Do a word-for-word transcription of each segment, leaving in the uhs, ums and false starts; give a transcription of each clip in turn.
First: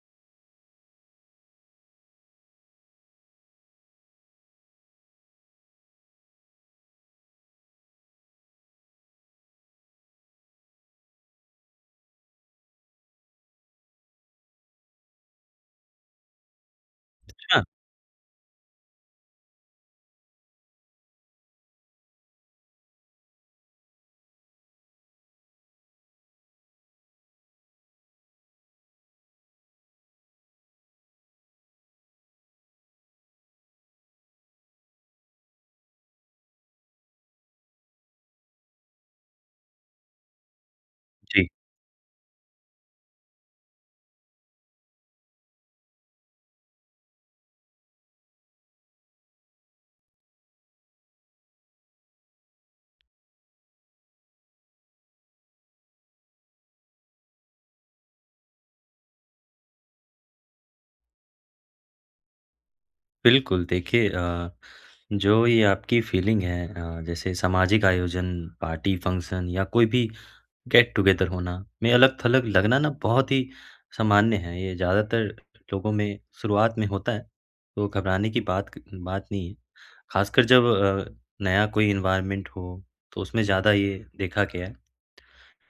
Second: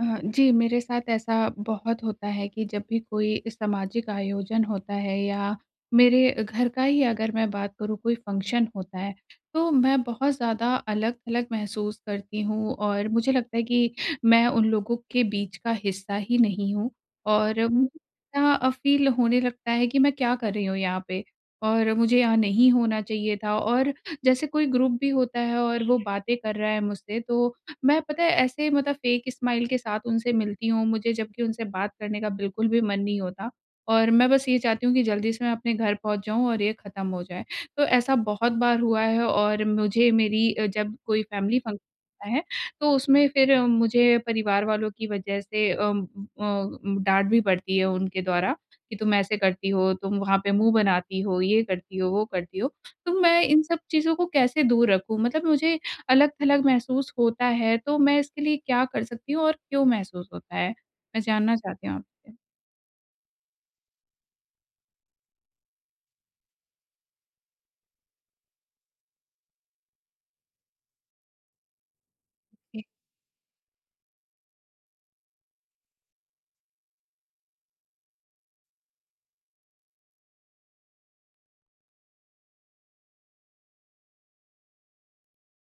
अ, जी, मेरे साथ ऐसा बहुत होता है कि जब भी कोई सामाजिक आयोजन होता है या मेरे घर का ही अगर मैं बात करूँ कोई फ़ंक्शन होता है, तो मैं बहुत ज़्यादा अलग-थलग महसूस करती हूँ और मुझे लगता है कि मैं उन लोगों के बीच का हिस्सा ही नहीं हूँ और हाँ, हुँ। इतना अ, फ़ील होने लगता है कि मैं क्या कर रही हूँ यहाँ पे और मुझे यहाँ नहीं होना चाहिए था। और जैसे कोई ग्रुप भी होता है और वो बातें कर रहा है मुझसे तो मैं पता है ऐसे मतलब फेक स्माइल के साथ उनसे मिलती हूँ, मुझे जबकि उनसे बात करने का बिल्कुल भी मन नहीं होता और मैं बस ये चाहती हूँ कि जल्दी से मैं अपने घर पहुँच जाऊँ और ये ख़त्म हो जाए। तो ऐसा बहुत बार हुआ है और मुझे मेरी अ, जब कोई जी, फैमिली फंक्शन होता है, तो उसमें फिर अ, मुझे परिवार वालों की वजह से अम, अ, डाँट भी पड़ती है उनके द्वारा कि तुम ऐसे करती हो, तुम वहाँ पे मुँह बनाती हो, ये करती हो, वो करती हो। तो मैं इन सब चीज़ों को कैसे दूर रखूँ? मतलब मुझे अलग-थलग महसूस होता है, तो मैं इसके लिए क्या कर सकती हूँ और क्यों महसूस होता है? मैं जानना चाहती हूँ आपसे। बिल्कुल। देखिए अ, जो ये आपकी फीलिंग है अ, जैसे सामाजिक आयोजन, पार्टी फंक्शन या कोई भी गेट टुगेदर होना में अलग-थलग लगना जी। ना बहुत ही सामान्य है। ये ज़्यादातर लोगों में शुरुआत में होता है, तो घबराने की बात क बात नहीं है। ख़ासकर जब अ, नया कोई एनवायरनमेंट हो, तो उसमें ज़्यादा ये देखा गया है।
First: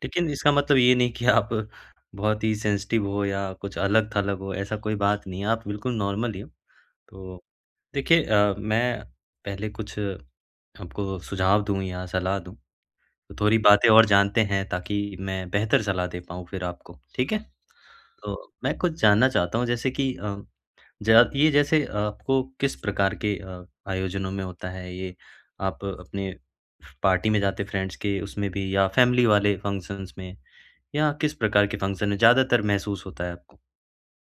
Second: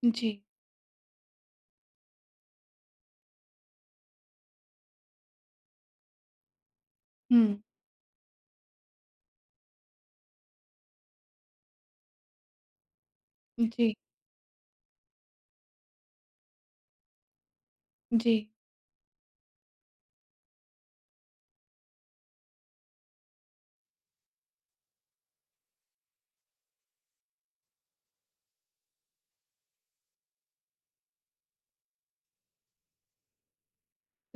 लेकिन जी। इसका मतलब ये नहीं कि आप बहुत ही सेंसिटिव हो या कुछ अलग-थलग हो, ऐसा कोई बात नहीं है। आप बिल्कुल नॉर्मल ही हो। तो हुँ, देखिए अ, मैं पहले कुछ आपको सुझाव दूँ या सलाह दूँ, तो थोड़ी बातें जी, और जानते हैं ताकि मैं बेहतर सलाह दे पाऊँ फिर आपको, ठीक है? तो जी। मैं कुछ जानना चाहता हूँ जैसे कि अ, ज ये जैसे आपको किस प्रकार के अ, आयोजनों में होता है ये? आप अपने पार्टी में जाते फ्रेंड्स के उसमें भी या फैमिली वाले फंक्शंस में या किस प्रकार के फंक्शन में ज़्यादातर महसूस होता है आपको?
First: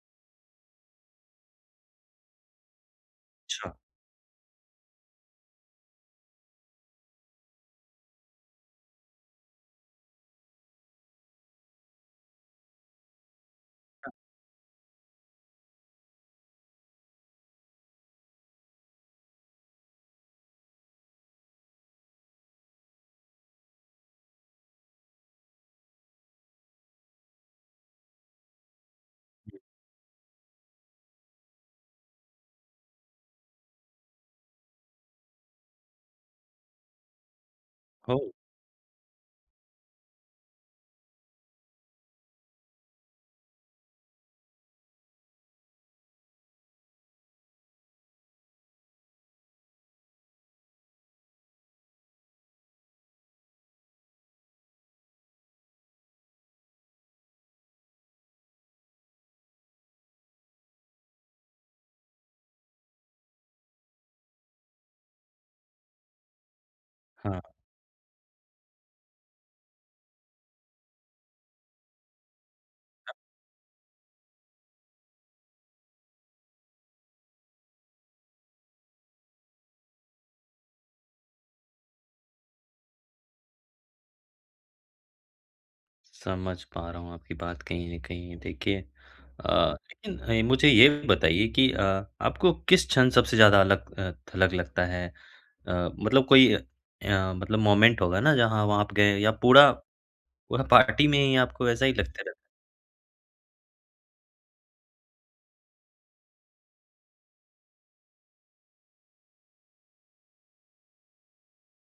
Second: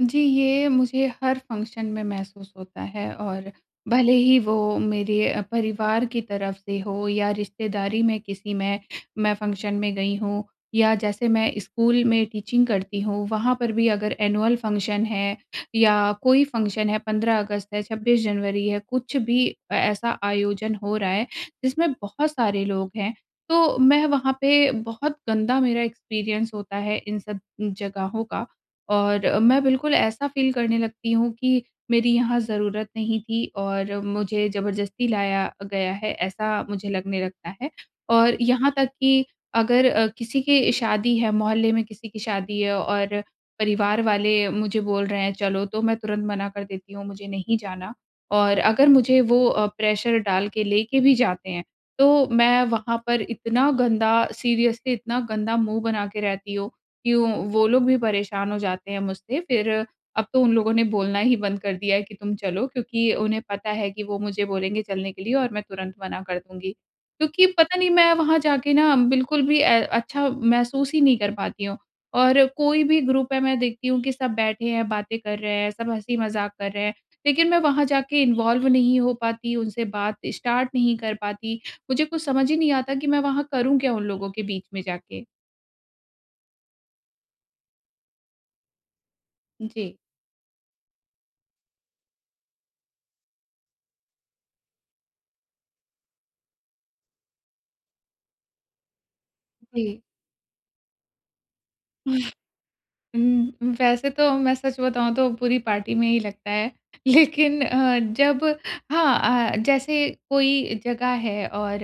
जी, ये मुझे हर फ़ंक्शन में महसूस होता है और अच्छा, भले ही वो मेरे अ, परिवार की तरफ से हो या रिश्तेदारी में किसी में मैं फ़ंक्शन में गई हूँ या जैसे मैं स्कूल में टीचिंग करती हूँ, वहाँ पर भी अगर एनुअल फ़ंक्शन है या कोई फ़ंक्शन है, पंद्रह अगस्त है, छब्बीस जनवरी है, कुछ भी अ, ऐसा आयोजन हो रहा है जिसमें बहुत सारे लोग हैं, तो मैं वहाँ पे बहुत गंदा मेरा एक्सपीरियंस होता है इन सब जगहों का। और मैं बिल्कुल ऐसा फ़ील करने लगती हूँ कि मेरी यहाँ ज़रूरत नहीं थी और मुझे ज़बरदस्ती लाया गया है, ऐसा मुझे लगने लगता है। ओह! और यहाँ तक कि अगर अ, किसी की शादी है, मोहल्ले में किसी की शादी है और परिवार वाले मुझे बोल रहे हैं चलो, तो मैं तुरंत मना कर देती हूँ, मुझे नहीं जाना। और अगर मुझे वो अ, प्रेशर डाल के लेके भी जाते हैं, तो मैं वहाँ पर इतना गंदा सीरियसली इतना गंदा मुँह बना के रहती हूँ क्यों वो लोग भी परेशान हो जाते हैं मुझसे फिर अब तो उन लोगों ने बोलना ही बंद कर दिया है कि तुम चलो क्योंकि उन्हें पता है कि वो मुझे बोलेंगे चलने के लिए और मैं तुरंत मना कर दूँगी। हाँ। क्योंकि पता नहीं मैं वहाँ जाके ना बिल्कुल भी अ, अच्छा महसूस ही नहीं कर पाती हूँ। और कोई भी ग्रुप है मैं देखती हूँ कि सब बैठे हैं, बातें कर रहे हैं, सब हँसी-मज़ाक कर रहे हैं, लेकिन मैं वहाँ जाके इन्वॉल्व नहीं हो पाती, उनसे बात स्टार्ट नहीं कर पाती। मुझे कुछ समझ ही नहीं आता कि मैं वहाँ करूँ क्या उन लोगों के बीच में जाके? समझ पा रहा हूँ आपकी बात कहीं न कहीं देखिए अ, जी। लेकिन अ, मुझे ये बताइए कि अ, आपको किस क्षण सबसे ज़्यादा अलग अ, थलग लगता है? अ, मतलब कोई अ, मतलब मोमेंट होगा ना जहाँ वहाँ आप गए या पूरा जी। पूरा पार्टी में ही आपको ऐसा ही लगता रहता है? उम, वैसे तो मैं सच बताऊँ तो पूरी पार्टी में ही लगता है। लेकिन अ, जब हाँ अ, जैसे कोई जगह है और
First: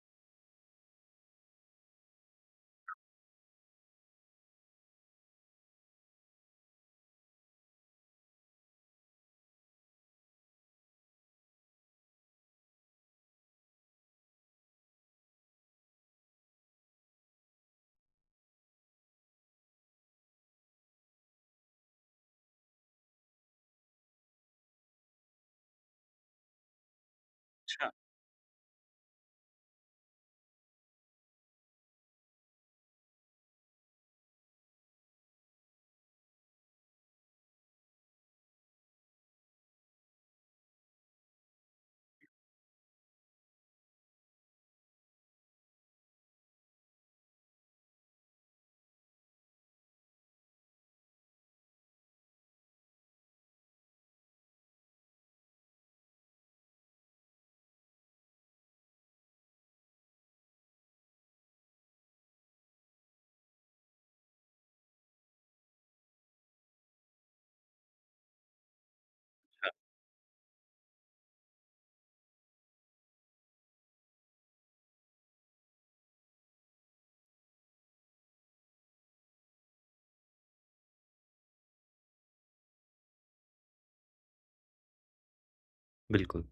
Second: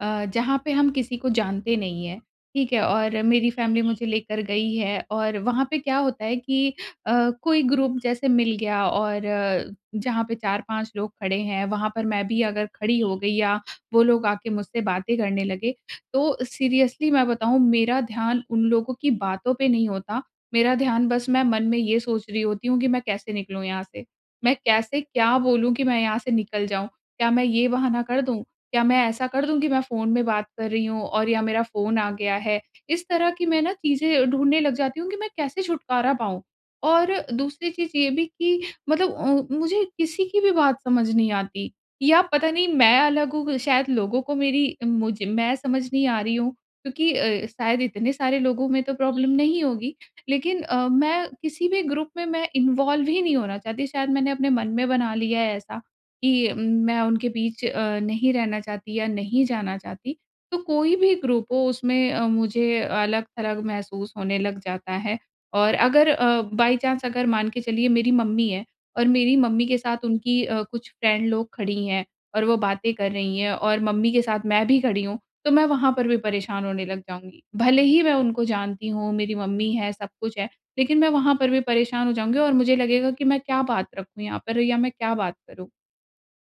अ, जहाँ पे हम किसी को जानते नहीं हैं, ठीक है? और मेरी फैमिली मुझे लेकर गई है और वहाँ पे क्या होता है कि अ, कोई ग्रुप जैसे मिल गया और अ, जहाँ पे चार पाँच लोग खड़े हैं, वहाँ पर मैं भी अगर खड़ी हो गई या वो लोग आके मुझसे बातें करने लगे, तो सीरियसली मैं बताऊँ मेरा ध्यान उन लोगों की बातों पे नहीं होता मेरा ध्यान बस मैं मन में ये सोच रही होती हूँ कि मैं कैसे निकलूँ यहाँ से? मैं कैसे क्या बोलूँ कि मैं यहाँ से निकल जाऊँ? क्या मैं ये अच्छा, बहाना कर दूँ? क्या मैं ऐसा कर दूँ कि मैं फ़ोन में बात कर रही हूँ और या मेरा फ़ोन आ गया है? इस तरह की मैं ना चीज़ें ढूँढने लग जाती हूँ कि मैं कैसे छुटकारा पाऊँ। और दूसरी चीज़ ये भी कि मतलब अ, मुझे किसी की भी बात समझ नहीं आती या पता नहीं मैं अलग हूँ शायद लोगों को मेरी मुझे मैं समझ नहीं आ रही हूँ क्योंकि अ, शायद इतने सारे लोगों में तो प्रॉब्लम नहीं होगी। लेकिन अ, मैं किसी भी ग्रुप में मैं इन्वॉल्व ही नहीं होना चाहती, शायद मैंने अपने मन में बना लिया है ऐसा कि उम, मैं उनके बीच अ, नहीं रहना चाहती या नहीं जाना चाहती। तो कोई भी ग्रुप हो उसमें अ, मुझे अलग-थलग महसूस होने लग जाता है और अगर अ, बाई चांस अगर मान के चलिए मेरी मम्मी है और मेरी मम्मी के साथ उनकी अ, कुछ फ्रेंड लोग खड़ी हैं और वो बातें कर रही हैं और मम्मी के साथ मैं भी खड़ी हूँ, तो मैं वहाँ पर भी परेशान होने लग जाऊँगी। भले ही मैं उनको जानती हूँ, मेरी मम्मी है, सब कुछ है, लेकिन मैं वहाँ पर भी परेशान हो जाऊँगी और मुझे लगेगा कि मैं क्या बात रखूँ यहाँ पर या मैं क्या बात करूँ? बिल्कुल।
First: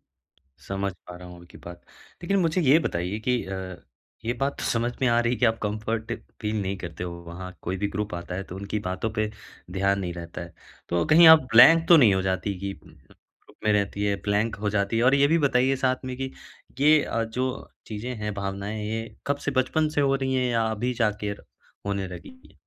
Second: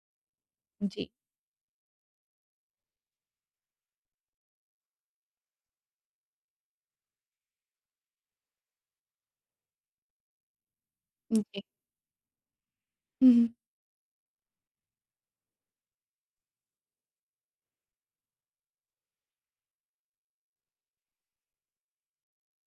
समझ जी। पा रहा हूँ आपकी बात। लेकिन मुझे ये बताइए कि अ, ये बात तो समझ में आ रही है कि आप कंफर्ट फ़ील नहीं करते हो, वहाँ कोई भी ग्रुप आता है तो उनकी बातों पे ध्यान नहीं रहता है। तो कहीं आप जी। ब्लैंक तो नहीं हो जाती कि ग्रुप में रहती है, ब्लैंक हो जाती है? और ये भी बताइए साथ में कि ये अ, जो चीज़ें हैं, भावनाएँ ये कब से बचपन से हो रही हैं या अभी जाके र होने लगी हैं?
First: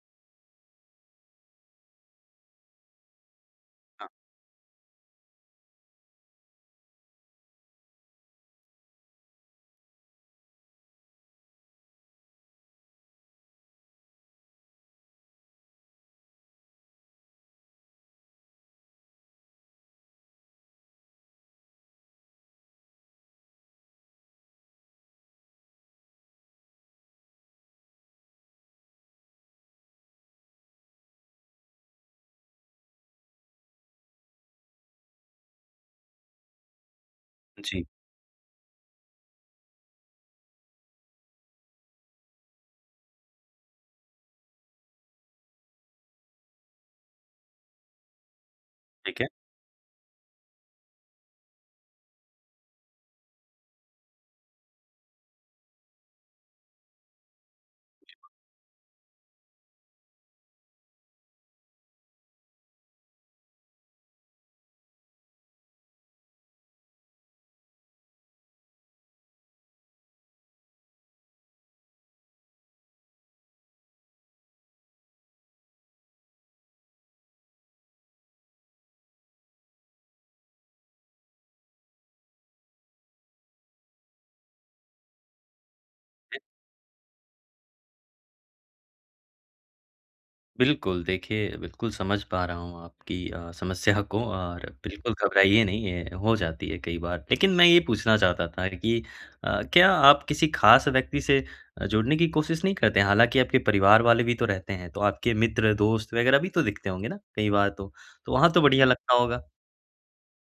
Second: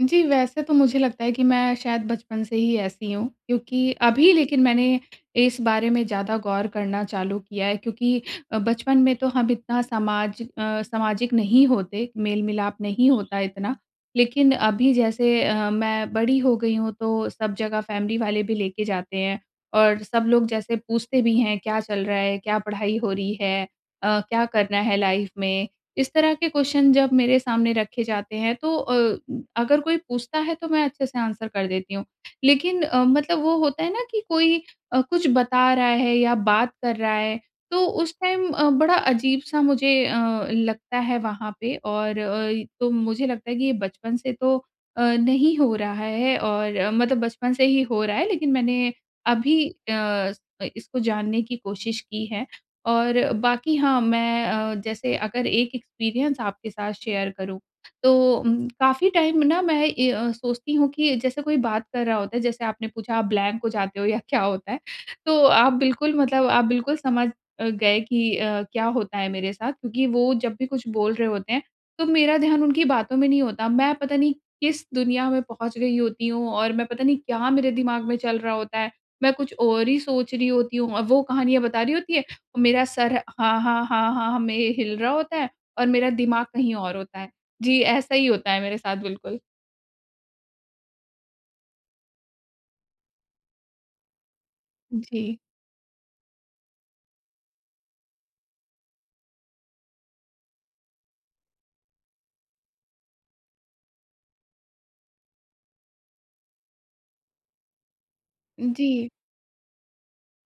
जी, वैसे तो मुझे लगता है कि मैं शायद बचपन से ही ऐसी हूँ, क्योंकि अभी लेकिन मैंने इस बारे में ज़्यादा गौर करना चालू किया है क्योंकि अ, बचपन में तो हम इतना समाज अ, सामाजिक नहीं होते, मेल-मिलाप नहीं होता इतना। लेकिन अभी जैसे अ, मैं बड़ी हो गई हूँ, तो सब जगह फैमिली वाले भी लेके जाते हैं और सब लोग जैसे पूछते भी हैं, "क्या चल रहा है? क्या पढ़ाई हो रही है? अ, क्या करना है लाइफ़ में?" इस तरह के क्वेश्चन जब मेरे सामने रखे जाते हैं तो अ, अगर कोई पूछता है तो मैं अच्छे से आंसर कर देती हूँ। लेकिन अ, मतलब वो होता है ना कि कोई अ, कुछ बता रहा है या बात कर रहा है जी, तो उस टाइम अ, बड़ा अजीब-सा मुझे अ, लगता है वहाँ पे और अ, तो मुझे लगता है कि ये बचपन से तो अ, नहीं हो रहा है और अ, मतलब बचपन से ही हो रहा है लेकिन मैंने ठीक है। अभी अ, इसको जानने की कोशिश की है। और बाकी हाँ, मैं अ, जैसे अगर एक एक्सपीरियंस आपके साथ शेयर करूँ, तो उम, काफ़ी टाइम ना मैं ए अ, सोचती हूँ कि जैसे कोई बात कर रहा होता है, जैसे आपने पूछा आप ब्लैंक हो जाते हो या क्या होता है, तो आप बिल्कुल मतलब आप बिल्कुल समझ अ, गए कि अ, क्या होता है मेरे साथ क्योंकि वो जब भी कुछ बोल रहे होते हैं, तो मेरा ध्यान उनकी बातों में नहीं होता। मैं पता नहीं किस दुनिया में पहुँच गई होती हूँ और मैं पता नहीं क्या मेरे दिमाग में चल रहा होता है। मैं कुछ और ही सोच रही होती हूँ और वो कहानियाँ बता रही होती है मेरा सर हाँ, हाँ, हाँ, हाँ, हाँ में हिल रहा होता है और मेरा दिमाग कहीं और होता है। जी, ऐसा ही होता है मेरे साथ बिल्कुल। बिल्कुल, देखिए बिल्कुल समझ पा रहा हूँ आपकी अ, समस्या को और बिल्कुल जी, घबराइए नहीं, ये हो जाती है कई बार। लेकिन मैं ये पूछना चाहता था कि अ, क्या आप किसी ख़ास व्यक्ति से अ, जुड़ने की कोशिश नहीं करते हैं? हालाँकि आपके परिवार वाले भी तो रहते हैं, तो आपके मित्र, दोस्त वग़ैरह भी तो दिखते होंगे ना कई बार तो। तो वहाँ तो बढ़िया जी। लगता होगा।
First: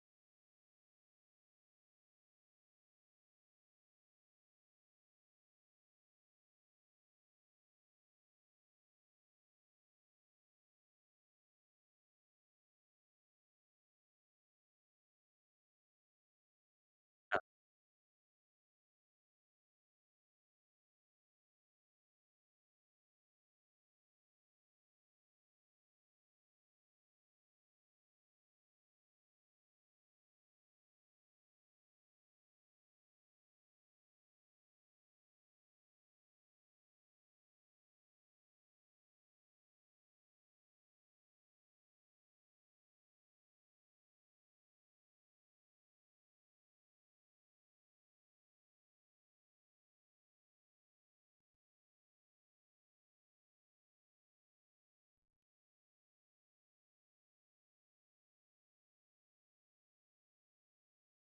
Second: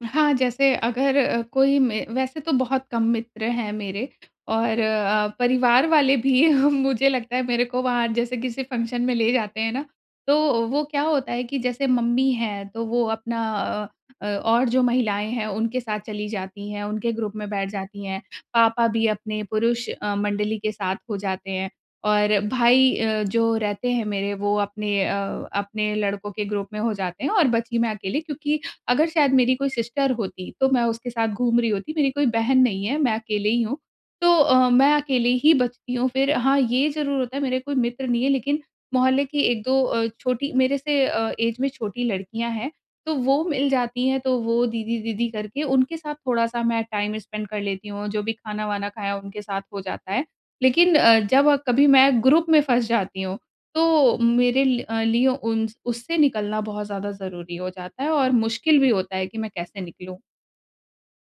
हाँ, जैसे अगर अ, कोई मे वैसे तो बहुत कम मित्र हैं मेरे और अ, परिवार वाले भी मुझे लगता है मेरे को वहाँ जैसे किसी फंक्शन में ले जाते हैं ना, तो वो क्या होता है कि जैसे मम्मी हैं, तो वो अपना अ अ, और जो महिलाएँ हैं, उनके साथ चली जाती हैं, उनके ग्रुप में बैठ जाती हैं। पापा भी अपने पुरुष अ, मंडली के साथ हो जाते हैं और भाई अ, जो रहते हैं मेरे, वो अपने अ, अपने लड़कों के ग्रुप में हो जाते हैं और बची मैं अकेले क्योंकि अगर शायद मेरी कोई सिस्टर होती, तो मैं उसके साथ घूम रही होती, मेरी कोई बहन नहीं है, मैं अकेले ही हूँ। तो अ, मैं अकेले ही बचती हूँ फिर हाँ, ये ज़रूर होता है मेरे कोई मित्र नहीं है लेकिन मोहल्ले की एक दो अ, छोटी मेरे से अ, ऐज में छोटी लड़कियाँ हैं, तो वो मिल जाती हैं, तो वो दीदी, दीदी करके उनके साथ थोड़ा-सा मैं टाइम स्पेंड कर लेती हूँ, जो भी खाना-वाना खाया उनके साथ हो जाता है। लेकिन अ, जब अ, कभी मैं ग्रुप में फँस जाती हूँ तो मेरे लि अ, लिए उन उससे निकलना बहुत ज़्यादा ज़रूरी हो जाता है और मुश्किल भी होता है कि मैं कैसे निकलूँ?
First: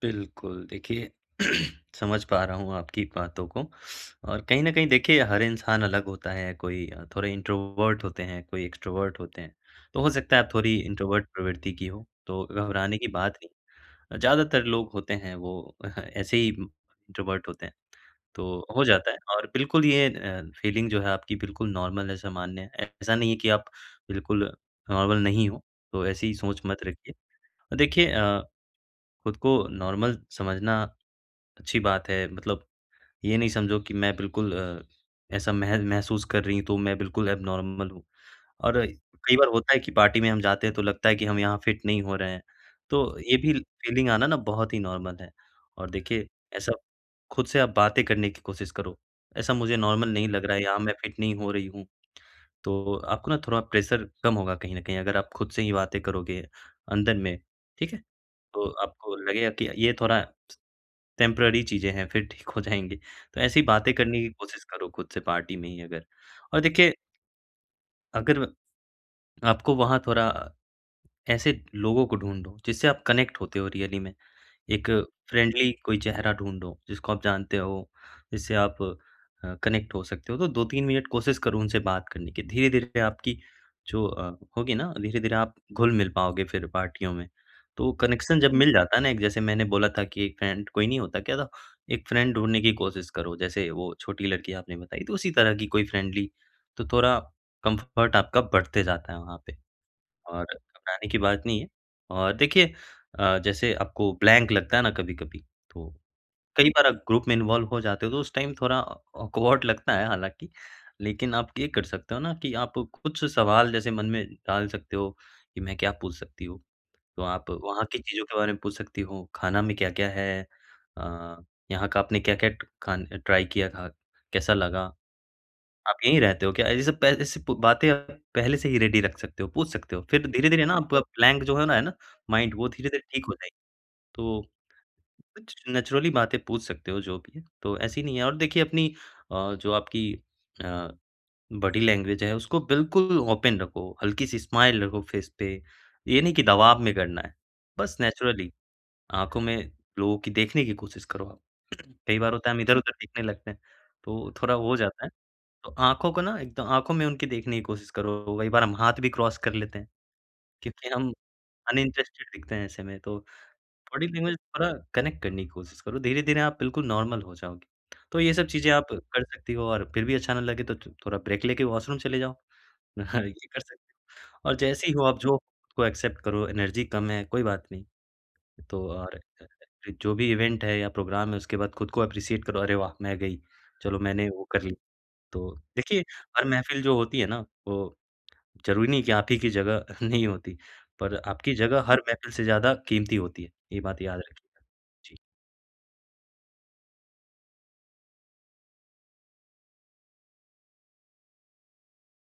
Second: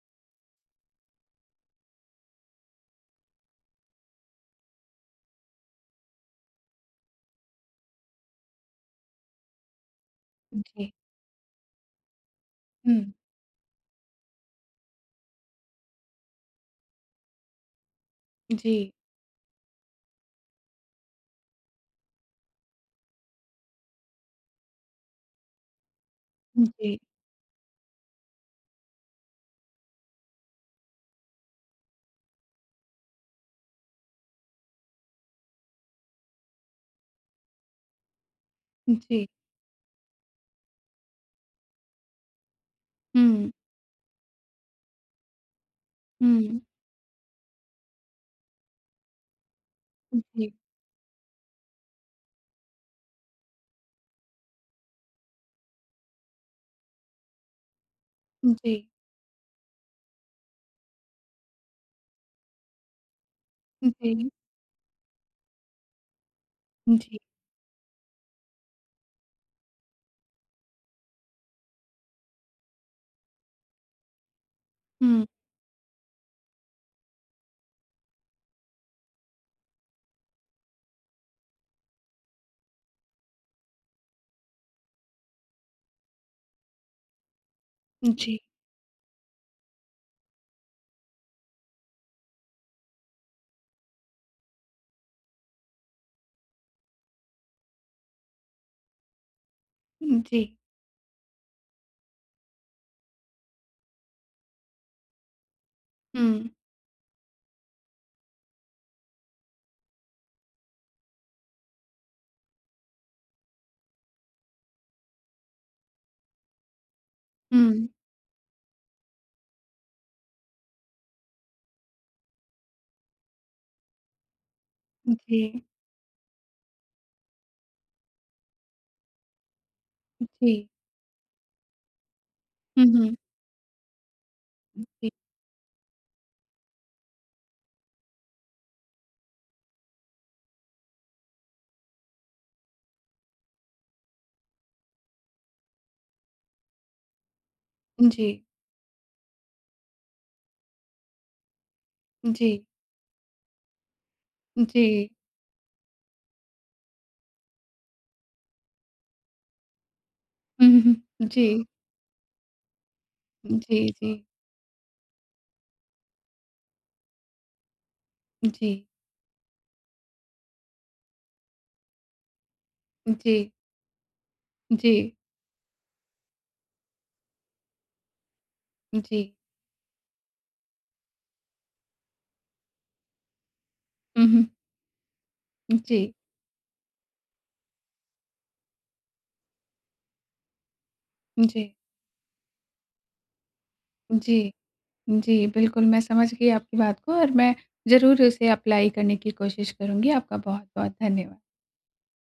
बिल्कुल, देखिए समझ पा रहा हूँ आपकी बातों को और कहीं न कहीं देखिए हर इंसान अलग होता है, कोई अ, थोड़े इंट्रोवर्ट होते हैं, कोई एक्सट्रोवर्ट होते हैं। तो हो सकता है आप थोड़ी जी। इंट्रोवर्ट प्रवृत्ति की हो, तो हुँ, घबराने की बात नहीं। अ, ज़्यादातर लोग होते हैं वो ऐसे ही इंट्रोवर्ट होते हैं, तो हो जी। जाता है और बिल्कुल ये अ, फीलिंग जो है आपकी बिल्कुल नॉर्मल है, सामान्य है। ऐसा नहीं है कि आप बिल्कुल नॉर्मल नहीं हो, तो ऐसी सोच मत जी, रखिए। और देखिए अ, खुद को नॉर्मल समझना अच्छी बात है मतलब ये नहीं समझो कि मैं बिल्कुल अ, ऐसा मह महसूस कर रही हूँ तो मैं बिल्कुल एब्नॉर्मल हूँ। और जी। कई बार होता है कि पार्टी में हम जाते हैं तो लगता है कि हम यहाँ फिट नहीं हो रहे हैं। तो ये हुँ, भी फीलिंग आना ना बहुत ही नॉर्मल है। और देखिए हुँ। ऐसा खुद से आप बातें करने की कोशिश करो। ऐसा मुझे नॉर्मल जी, नहीं लग जी, रहा है यहाँ मैं फिट नहीं हो रही हूँ। तो आपको ना थोड़ा प्रेशर कम होगा कहीं न कहीं अगर आप खुद से ही बातें करोगे अंदर में, ठीक है? जी, तो जी, आपको लगेगा कि ये थोड़ा टेम्पररी चीज़ें हैं, फिर ठीक हो जाएँगे। तो ऐसी बातें करने की हुँ। कोशिश करो खुद से पार्टी में ही अगर। और देखिए, जी, जी। अगर आपको वहाँ थोड़ा ऐसे लोगों को ढूँढो, जिससे आप कनेक्ट होते हो रियली में। एक हुँ, फ्रेंडली कोई चेहरा ढूँढो, जिसको आप जानते हो, जिससे आप अ, कनेक्ट हो सकते हो। तो दो तीन मिनट कोशिश करो उनसे बात करने की। धीरे-धीरे आपकी जो अ, होगी ना, धीरे-धीरे आप घुल-मिल पाओगे फिर पार्टियों में। तो हुँ। जी, कनेक्शन जब मिल जाता है ना एक जैसे मैंने बोला था कि एक फ्रेंड कोई नहीं होता क्या था, एक फ्रेंड ढूँढने की कोशिश करो। जैसे वो छोटी लड़की आपने बताई, तो उसी तरह की कोई फ्रेंडली, तो थोड़ा कम्फर्ट आपका बढ़ते जाता है वहाँ पे। जी, हुँ, हुँ। जी, जी, और जी, जी। घबराने की बात नहीं है और देखिए अ, जैसे आपको ब्लैंक लगता है ना कभी-कभी, तो हुँ, कई बार आप ग्रुप में इन्वॉल्व हो जाते हो तो उस टाइम थोड़ा ऑकवर्ड लगता है हालाँकि, लेकिन आप ये कर सकते हो ना कि आप कुछ सवाल जैसे मन में डाल सकते हो कि मैं क्या पूछ सकती हूँ? तो आप हुँ, वहाँ हुँ। की चीज़ों के बारे में पूछ सकती हो, खाना में क्या-क्या है? अ, यहाँ का आपने क्या-क्या ट खान ट्राई किया था? कैसा लगा? जी, आप यहीं रहते हो क्या? जैसे पह ऐसे प बातें आप पहले से ही रेडी रख सकते हो, पूछ सकते हो। जी, फिर धीरे-धीरे जी, ना आपका ब्लैंक जो है ना है ना माइंड वो धीरे-धीरे जी, ठीक हो जाएगी। तो कुछ नेचुरली बातें पूछ सकते हो जो भी है, तो ऐसी नहीं है और देखिए अपनी अ, जो आपकी अ, बॉडी लैंग्वेज है उसको बिल्कुल ओपन रखो, हल्की-सी स्माइल रखो फेस पे। ये नहीं कि दबाव में करना है, बस नेचुरली आँखों में लोगों की देखने की कोशिश करो आप। कई बार होता है हम इधर-उधर देखने लगते हैं, तो थोड़ा वो हो जाता है। तो आँखों को ना एकदम आँखों में उनकी देखने की कोशिश करो, कई बार हम हाथ भी क्रॉस कर लेते हैं, क्योंकि हम अनइंटरेस्टेड दिखते हैं ऐसे में, तो बॉडी लैंग्वेज थोड़ा कनेक्ट करने की कोशिश करो, धीरे-धीरे आप बिल्कुल नॉर्मल हो जाओगे। तो ये सब चीज़ें आप कर सकती हो और फिर भी अच्छा ना लगे तो थो थोड़ा ब्रेक लेके वॉशरूम चले जाओ। ये कर सकते हो और जी, जैसे ही हो जी, आप जो को एक्सेप्ट करो, एनर्जी कम है, कोई बात नहीं। तो और जी। फिर जो भी इवेंट है या प्रोग्राम है उसके बाद खुद को एप्रिशिएट करो, अरे वाह! मैं गई, चलो हुँ, मैंने वो हुँ। कर ली। तो देखिए जी, हर महफ़िल जो होती है ना वो ज़रूरी नहीं कि आप ही की जगह नहीं होती, पर आपकी जी, जगह हर महफ़िल से ज़्यादा कीमती होती है, ये बात याद जी। रखिएगा। जी। जी, बिल्कुल, मैं समझ गई आपकी बात को और मैं ज़रूर उसे अप्लाई करने की कोशिश करूँगी। आपका बहुत-बहुत धन्यवाद।